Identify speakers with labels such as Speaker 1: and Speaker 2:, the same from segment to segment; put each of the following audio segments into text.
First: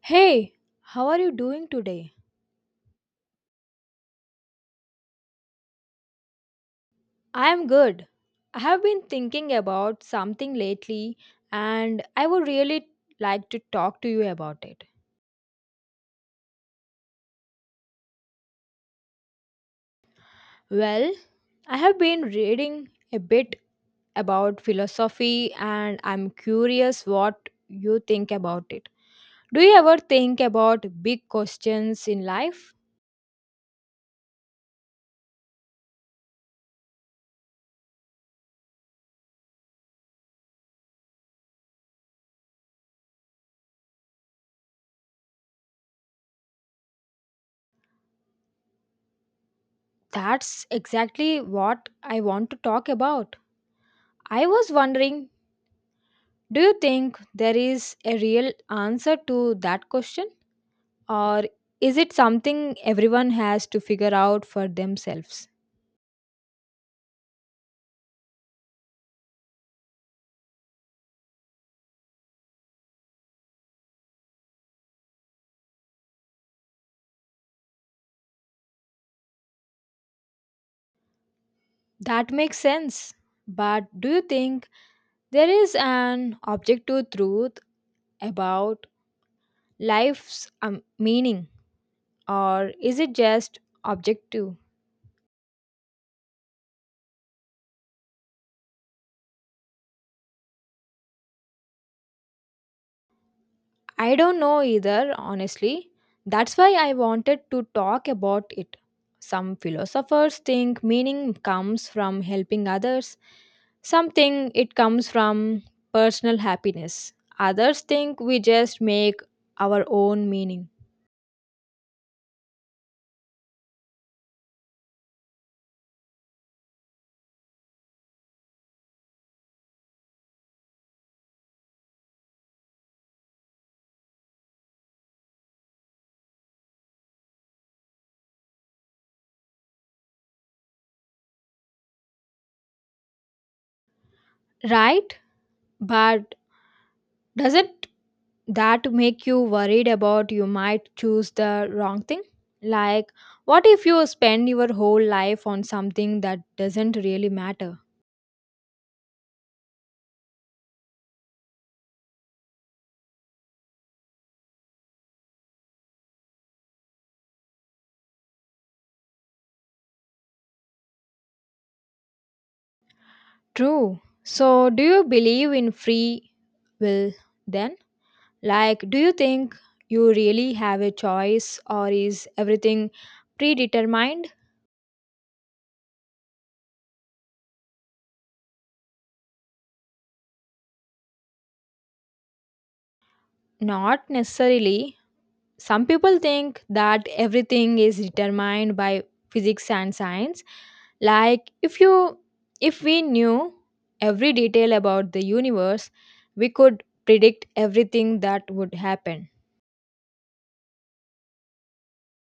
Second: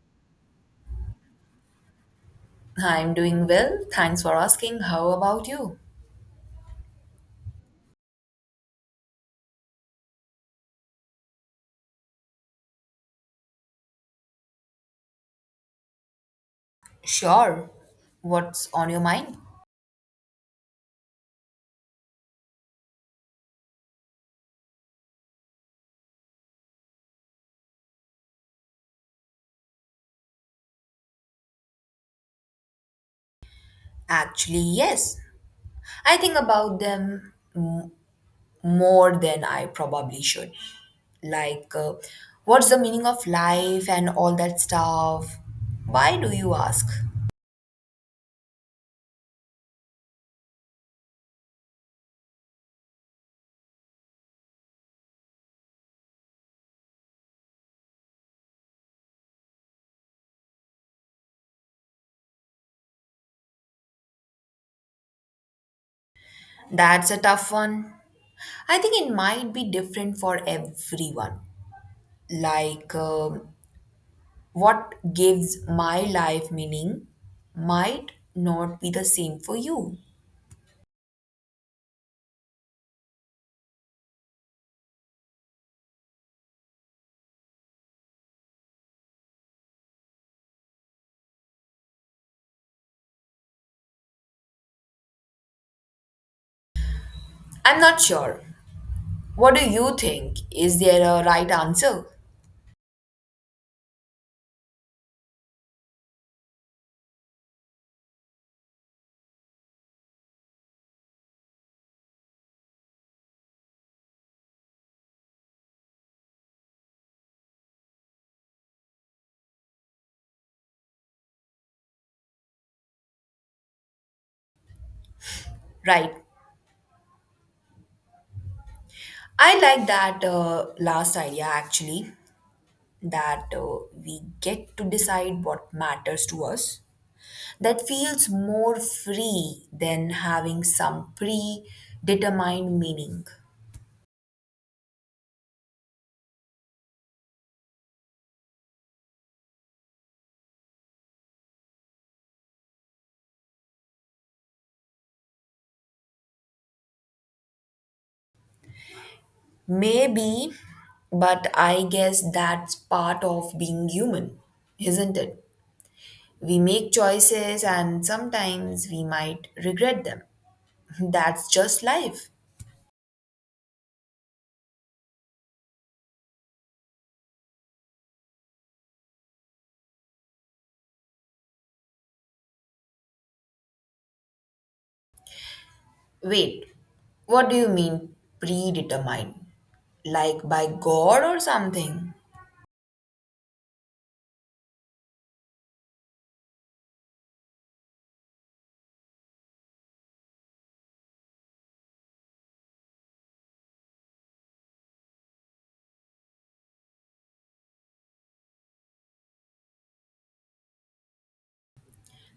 Speaker 1: Hey, how are you doing today?
Speaker 2: I'm doing well. Thanks for asking. How about you?
Speaker 1: I am good. I have been thinking about something lately, and I would really like to talk to you about it.
Speaker 2: Sure. What's on your mind?
Speaker 1: Well, I have been reading a bit about philosophy, and I'm curious what you think about it. Do you ever think about big questions in life?
Speaker 2: Actually, yes. I think about them more than I probably should. Like, what's the meaning of life and all that stuff? Why do you ask?
Speaker 1: That's exactly what I want to talk about. I was wondering, do you think there is a real answer to that question, or is it something everyone has to figure out for themselves?
Speaker 2: That's a tough one. I think it might be different for everyone. Like, what gives my life meaning might not be the same for you.
Speaker 1: That makes sense. But do you think there is an objective truth about life's meaning, or is it just objective?
Speaker 2: I'm not sure. What do you think? Is there a right answer?
Speaker 1: I don't know either, honestly. That's why I wanted to talk about it. Some philosophers think meaning comes from helping others, some think it comes from personal happiness, others think we just make our own meaning.
Speaker 2: Right. I like that last idea actually, that we get to decide what matters to us. That feels more free than having some predetermined meaning.
Speaker 1: Right? But doesn't that make you worried about you might choose the wrong thing? Like, what if you spend your whole life on something that doesn't really matter?
Speaker 2: Maybe, but I guess that's part of being human, isn't it? We make choices and sometimes we might regret them. That's just life.
Speaker 1: True. So, do you believe in free will then? Like, do you think you really have a choice, or is everything predetermined?
Speaker 2: Wait, what do you mean predetermined? Like by God or something?
Speaker 1: Not necessarily. Some people think that everything is determined by physics and science. Like, if we knew every detail about the universe, we could predict everything that would happen.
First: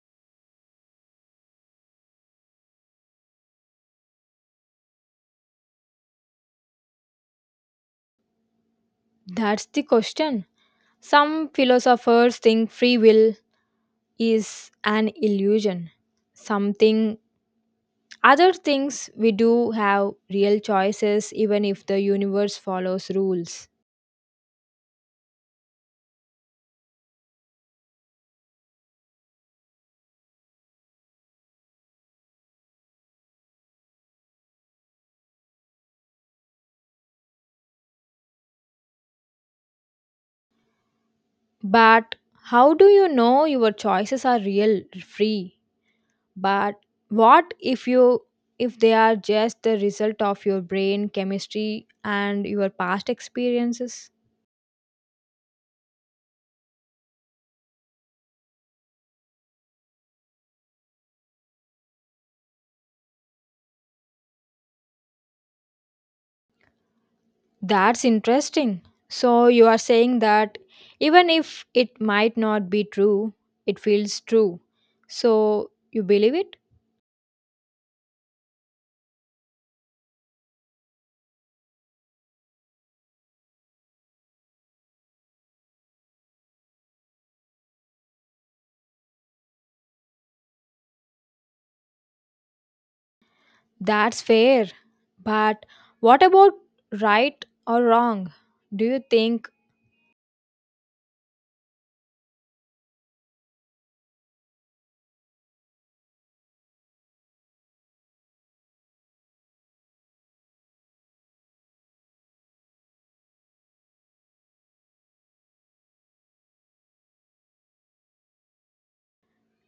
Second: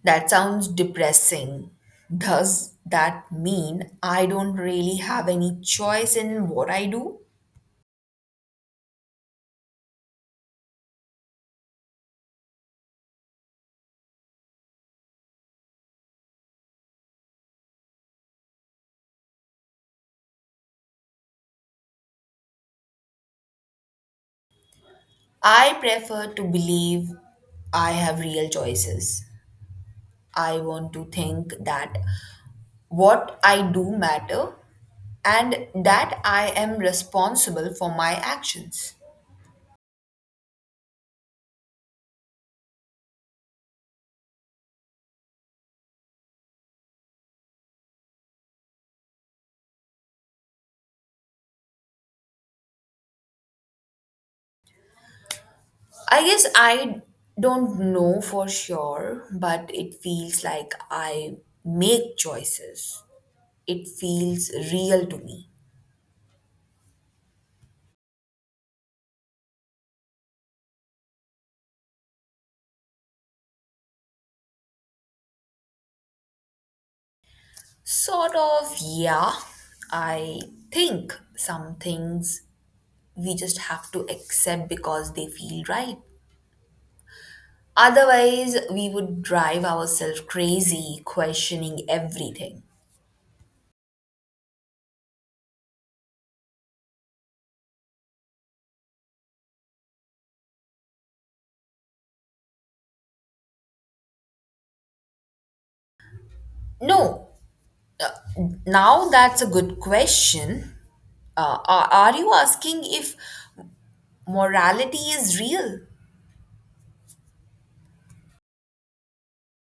Speaker 2: That sounds depressing. Does that mean I don't really have any choice in what I do?
Speaker 1: That's the question. Some philosophers think free will is an illusion, something other things we do have real choices even if the universe follows rules.
Speaker 2: I prefer to believe I have real choices. I want to think that what I do matter and that I am responsible for my actions.
Speaker 1: But how do you know your choices are real free? But what if you if they are just the result of your brain chemistry and your past experiences?
Speaker 2: I guess I don't know for sure, but it feels like I make choices. It feels real to me.
Speaker 1: That's interesting. So you are saying that even if it might not be true, it feels true. So you believe it?
Speaker 2: Sort of, yeah. I think some things we just have to accept because they feel right. Otherwise, we would drive ourselves crazy questioning everything.
Speaker 1: That's fair. But what about right or wrong? Do you think
Speaker 2: No, uh, now that's a good question. Are you asking if morality is real.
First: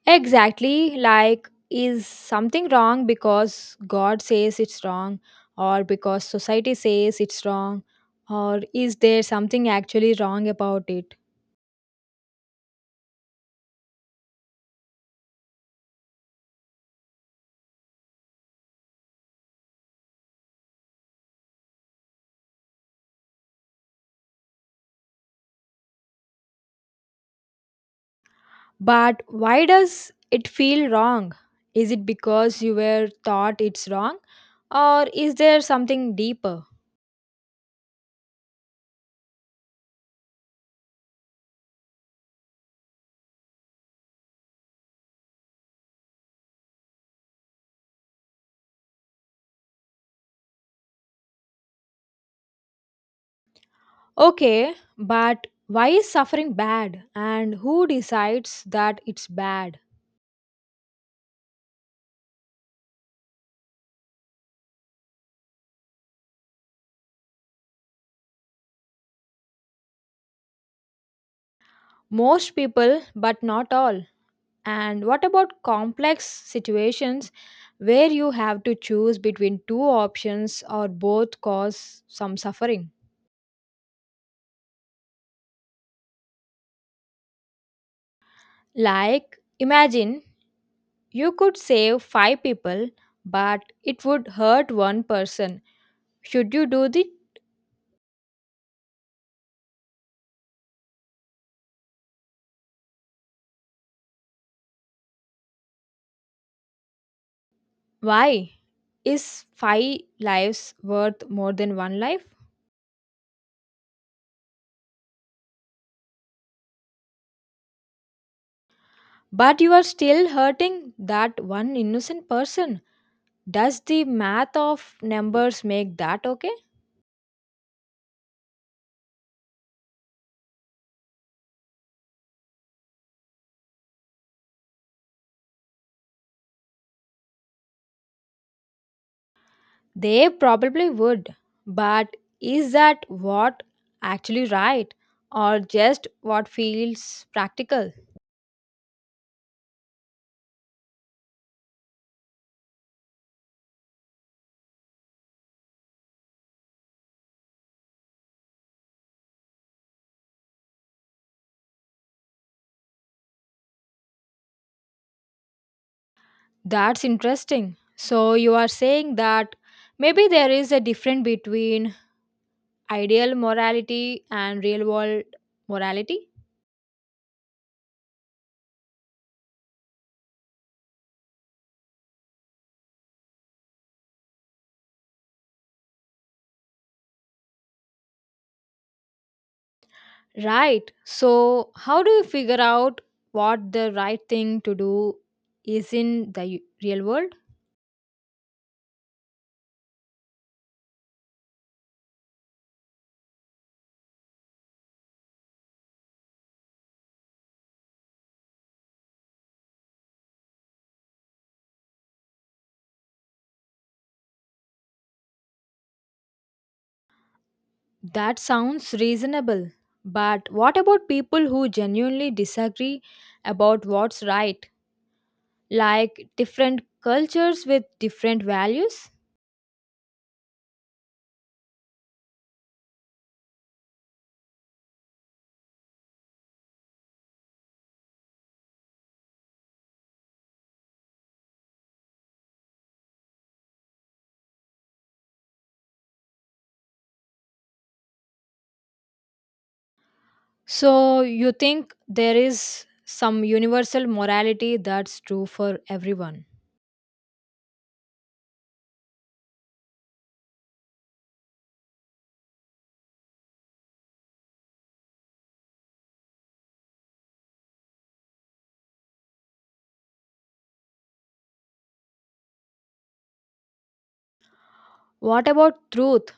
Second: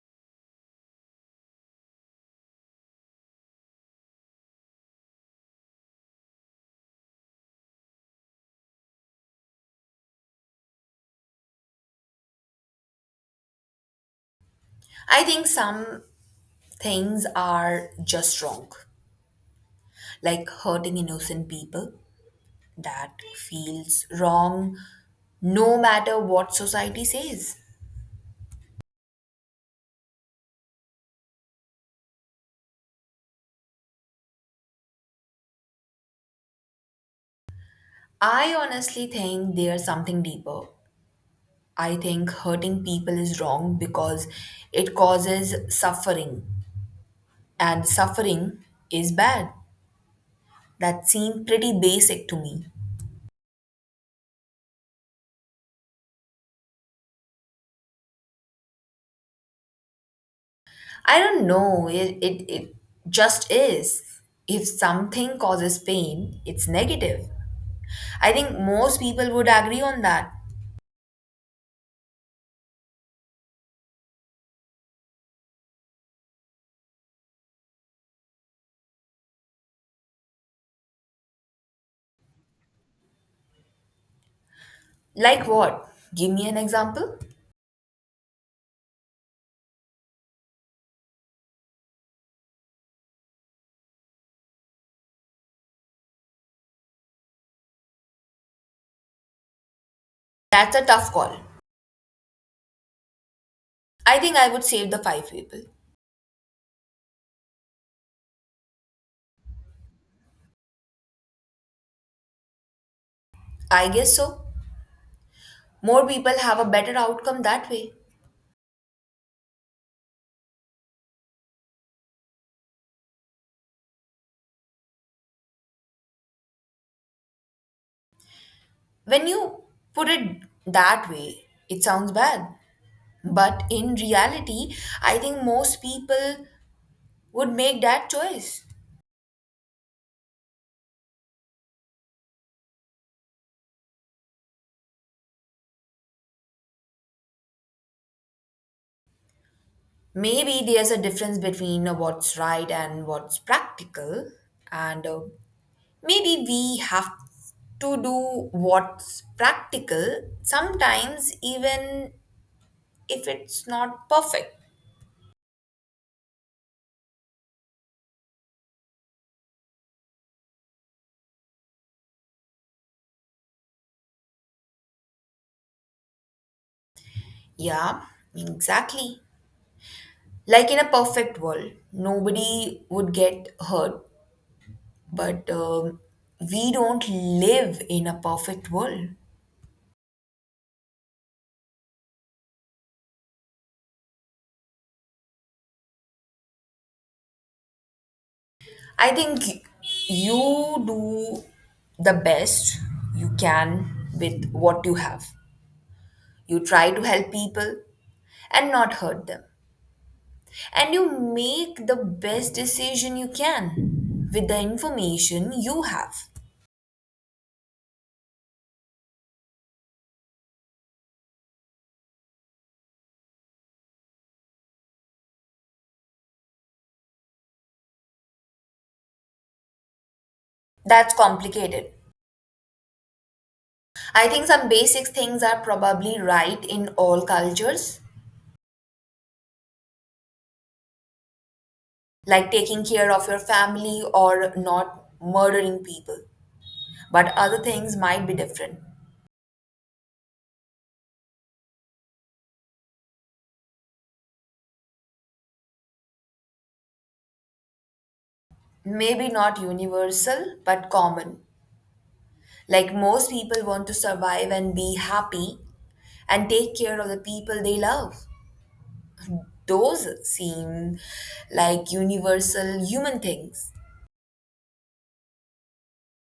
Speaker 1: exactly like is something wrong because God says it's wrong, or because society says it's wrong, or is there something actually wrong about it?
Speaker 2: I think some things are just wrong, like hurting innocent people. That feels wrong no matter what society says.
Speaker 1: But why does it feel wrong? Is it because you were taught it's wrong? Or is there something deeper?
Speaker 2: I honestly think there's something deeper. I think hurting people is wrong because it causes suffering, and suffering is bad. That seemed pretty basic to me.
Speaker 1: Okay, but why is suffering bad? And who decides that it's bad?
Speaker 2: I don't know. It just is. If something causes pain, it's negative. I think most people would agree on that.
Speaker 1: Most people, but not all. And what about complex situations where you have to choose between two options or both cause some suffering?
Speaker 2: Like what? Give me an example.
Speaker 1: Like, imagine you could save five people, but it would hurt one person. Should you do the
Speaker 2: That's a tough call. I think I would save the five people.
Speaker 1: why? Is five lives worth more than one life?
Speaker 2: I guess so. More people have a better outcome that way.
Speaker 1: But you are still hurting that one innocent person. Does the math of numbers make that okay?
Speaker 2: When you put it that way, it sounds bad. But in reality, I think most people would make that choice.
Speaker 1: They probably would. But is that what actually right, or just what feels practical?
Speaker 2: Maybe there's a difference between what's right and what's practical, and maybe we have to do what's practical sometimes, even if it's not perfect.
Speaker 1: That's interesting. So you are saying that maybe there is a difference between ideal morality and real world morality?
Speaker 2: Yeah, exactly. Like in a perfect world nobody would get hurt, but we don't live in a perfect world.
Speaker 1: Right. So how do you figure out what the right thing to do is in the real world?
Speaker 2: I think you do the best you can with what you have. You try to help people and not hurt them. And you make the best decision you can with the information you have.
Speaker 1: That sounds reasonable. But what about people who genuinely disagree about what's right? Like different cultures with different values?
Speaker 2: That's complicated. I think some basic things are probably right in all cultures, like taking care of your family or not murdering people. But other things might be different.
Speaker 1: So you think there is some universal morality that's true for everyone.
Speaker 2: Maybe not universal, but common. Like most people want to survive and be happy and take care of the people they love. Those seem like universal human things.
Speaker 1: What about truth?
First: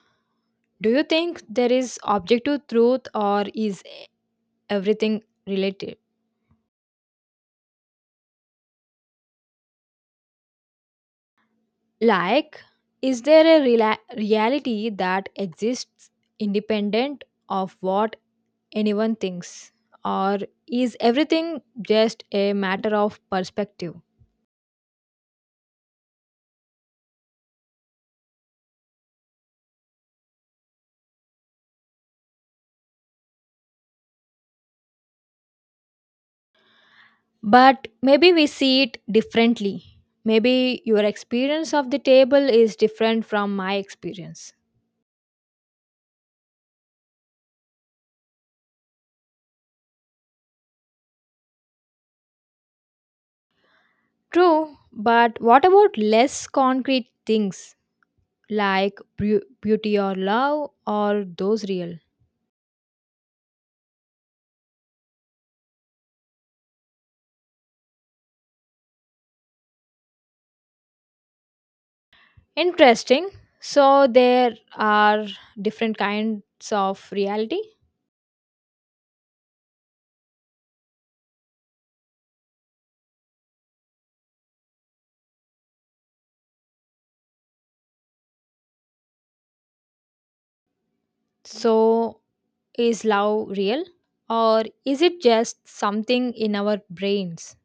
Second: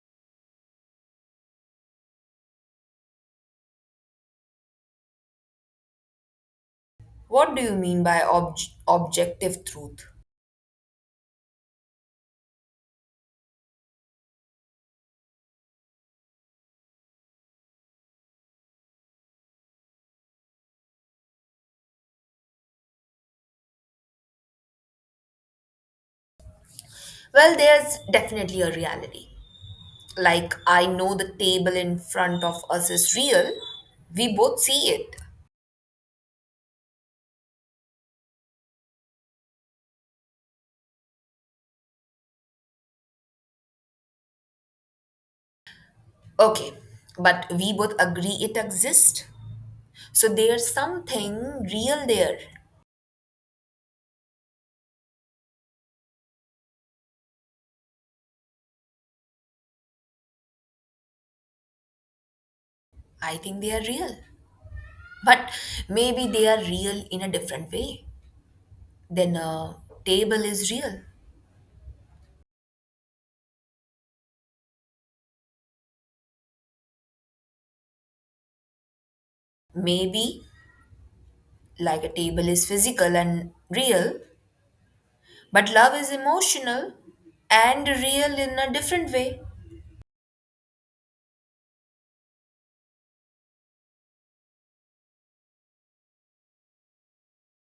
Speaker 1: Do you think there is objective truth, or is everything related?
Speaker 2: What do you mean by objective truth?
Speaker 1: Like, is there a reality that exists independent of what anyone thinks? Or is everything just a matter of perspective?
Speaker 2: Well, there's definitely a reality. Like, I know the table in front of us is real. We both see it.
Speaker 1: But maybe we see it differently. Maybe your experience of the table is different from my experience.
Speaker 2: Okay, but we both agree it exists. So there's something real there.
Speaker 1: True, but what about less concrete things like beauty or love or those real?
Speaker 2: I think they are real. But maybe they are real in a different way than a table is real.
Speaker 1: Interesting. So there are different kinds of reality.
Speaker 2: Maybe like a table is physical and real, but love is emotional and real in a different way.
Speaker 1: So is love real, or is it just something in our brains?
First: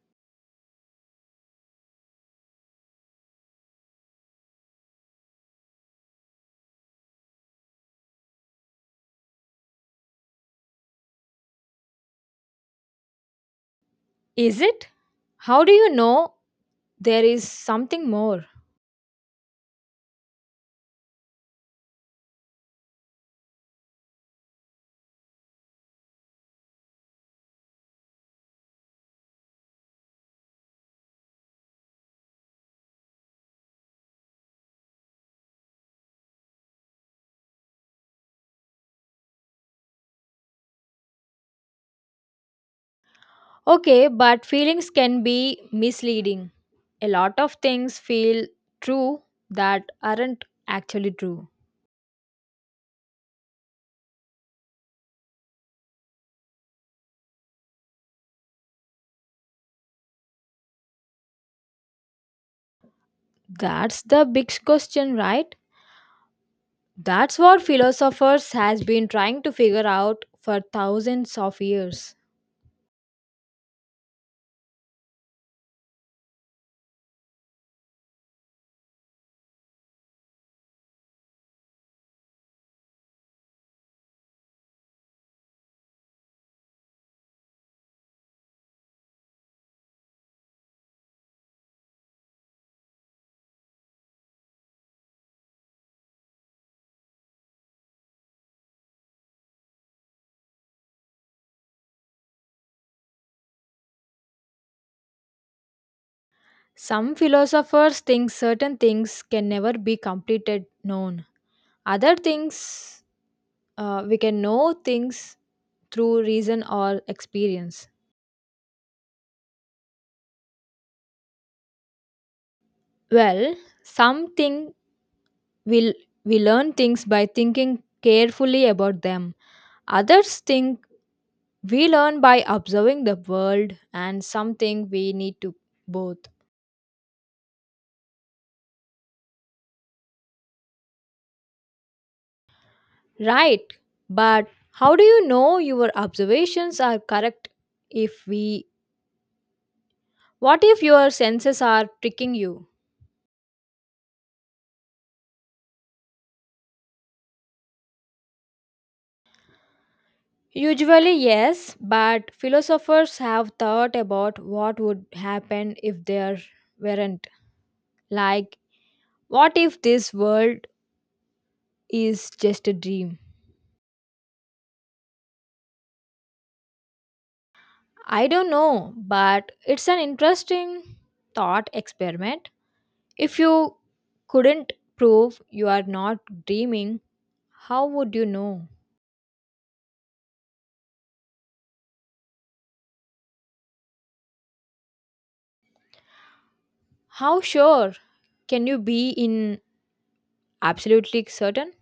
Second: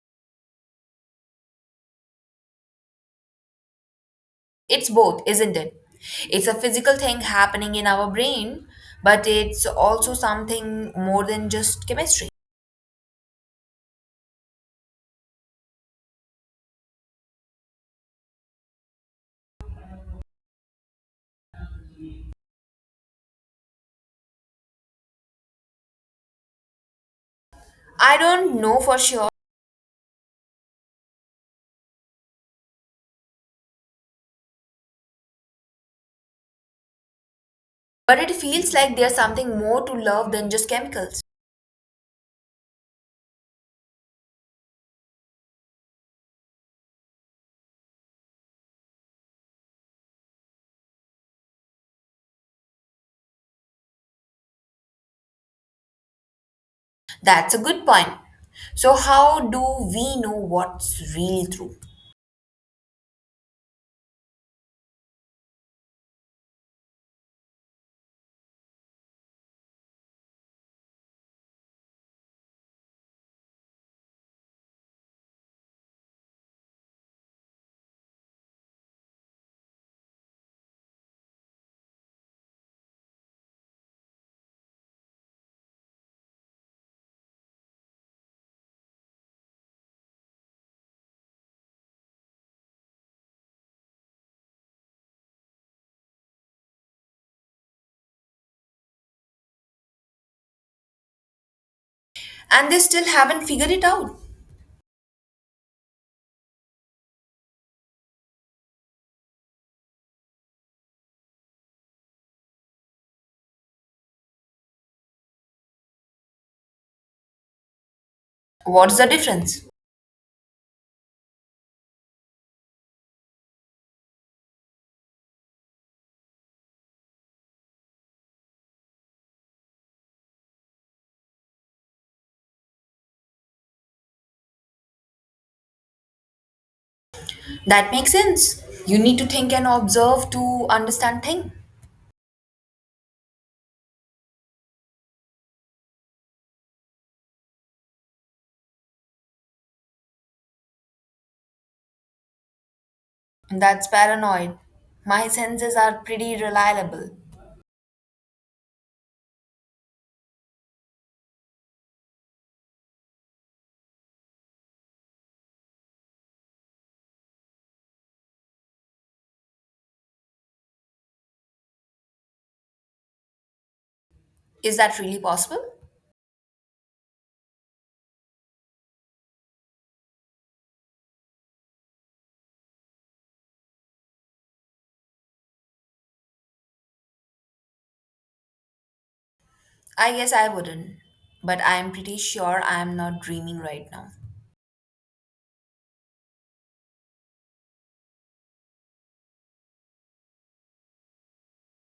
Speaker 2: It's both, isn't it? It's a physical thing happening in our brain, but it's also something more than just chemistry.
Speaker 1: Is it? How do you know there is something more.
Speaker 2: I don't know for sure, but it feels like there's something more to love than just chemicals.
Speaker 1: Okay, but feelings can be misleading. A lot of things feel true that aren't actually true.
Speaker 2: That's a good point. So, how do we know what's really true?
Speaker 1: That's the big question, right? That's what philosophers has been trying to figure out for thousands of years.
Speaker 2: And they still haven't figured it out.
Speaker 1: Some philosophers think certain things can never be completed known. Other things we can know things through reason or experience.
Speaker 2: What's the difference?
Speaker 1: Well, something we, we learn things by thinking carefully about them. Others think we learn by observing the world and something we need to both.
Speaker 2: That makes sense. You need to think and observe to understand thing.
Speaker 1: Right, but how do you know your observations are correct if we what if your senses are tricking you?
Speaker 2: That's paranoid. My senses are pretty reliable.
Speaker 1: Usually, yes, but philosophers have thought about what would happen if there weren't. Like, what if this world is just a dream?
Speaker 2: Is that really possible?
Speaker 1: I don't know, but it's an interesting thought experiment. If you couldn't prove you are not dreaming, how would you know?
Speaker 2: I guess I wouldn't. But I'm pretty sure I'm not dreaming right now.
Speaker 1: How sure can you be in absolutely certain?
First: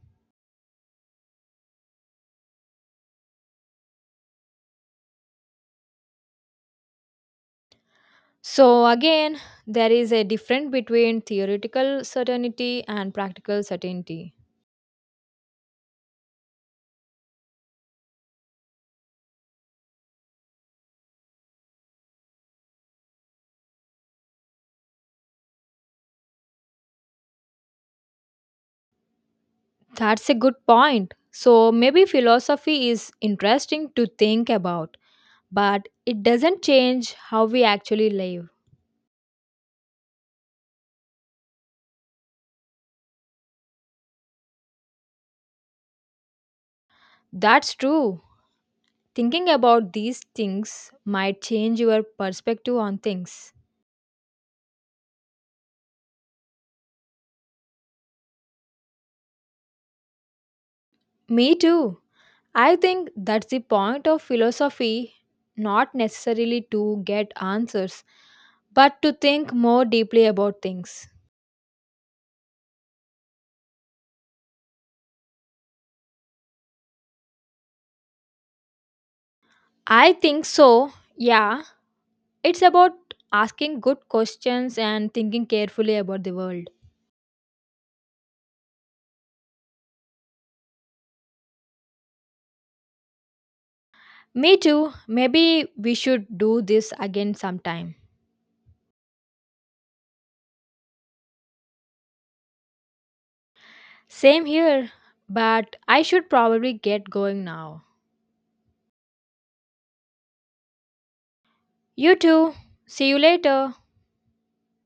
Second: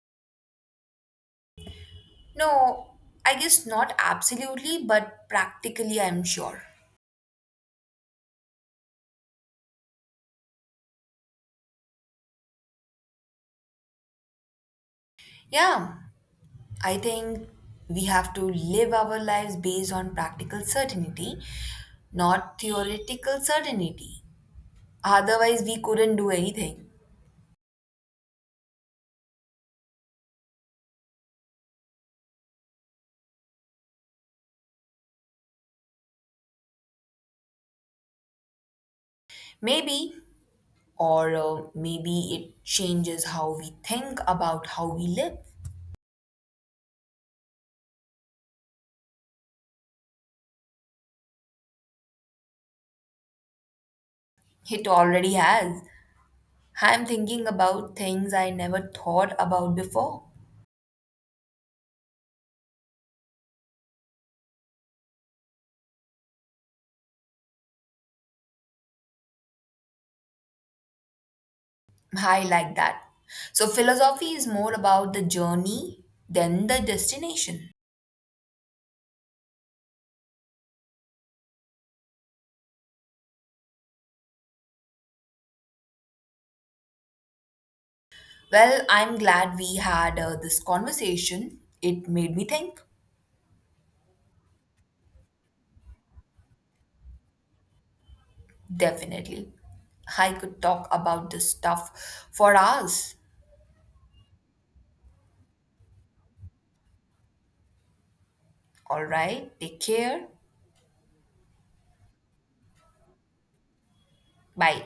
Speaker 2: No, I guess not absolutely, but practically I'm sure.
Speaker 1: So, again, there is a difference between theoretical certainty and practical certainty.
Speaker 2: Yeah, I think we have to live our lives based on practical certainty, not theoretical certainty. Otherwise, we couldn't do anything.
Speaker 1: That's a good point. So, maybe philosophy is interesting to think about, but it doesn't change how we actually live.
Speaker 2: Maybe, or maybe it changes how we think about how we live.
Speaker 1: That's true. Thinking about these things might change your perspective on things.
Speaker 2: It already has. I'm thinking about things I never thought about before.
Speaker 1: Me too. I think that's the point of philosophy, not necessarily to get answers, but to think more deeply about things.
Speaker 2: I like that. So, philosophy is more about the journey than the destination.
Speaker 1: I think so. Yeah, it's about asking good questions and thinking carefully about the world.
Speaker 2: Well, I'm glad we had this conversation. It made me think.
Speaker 1: Me too. Maybe we should do this again sometime.
Speaker 2: Definitely. I could talk about this stuff for hours.
Speaker 1: Same here, but I should probably get going now.
Speaker 2: All right, take care.
Speaker 1: You too. See you later.
Speaker 2: Bye.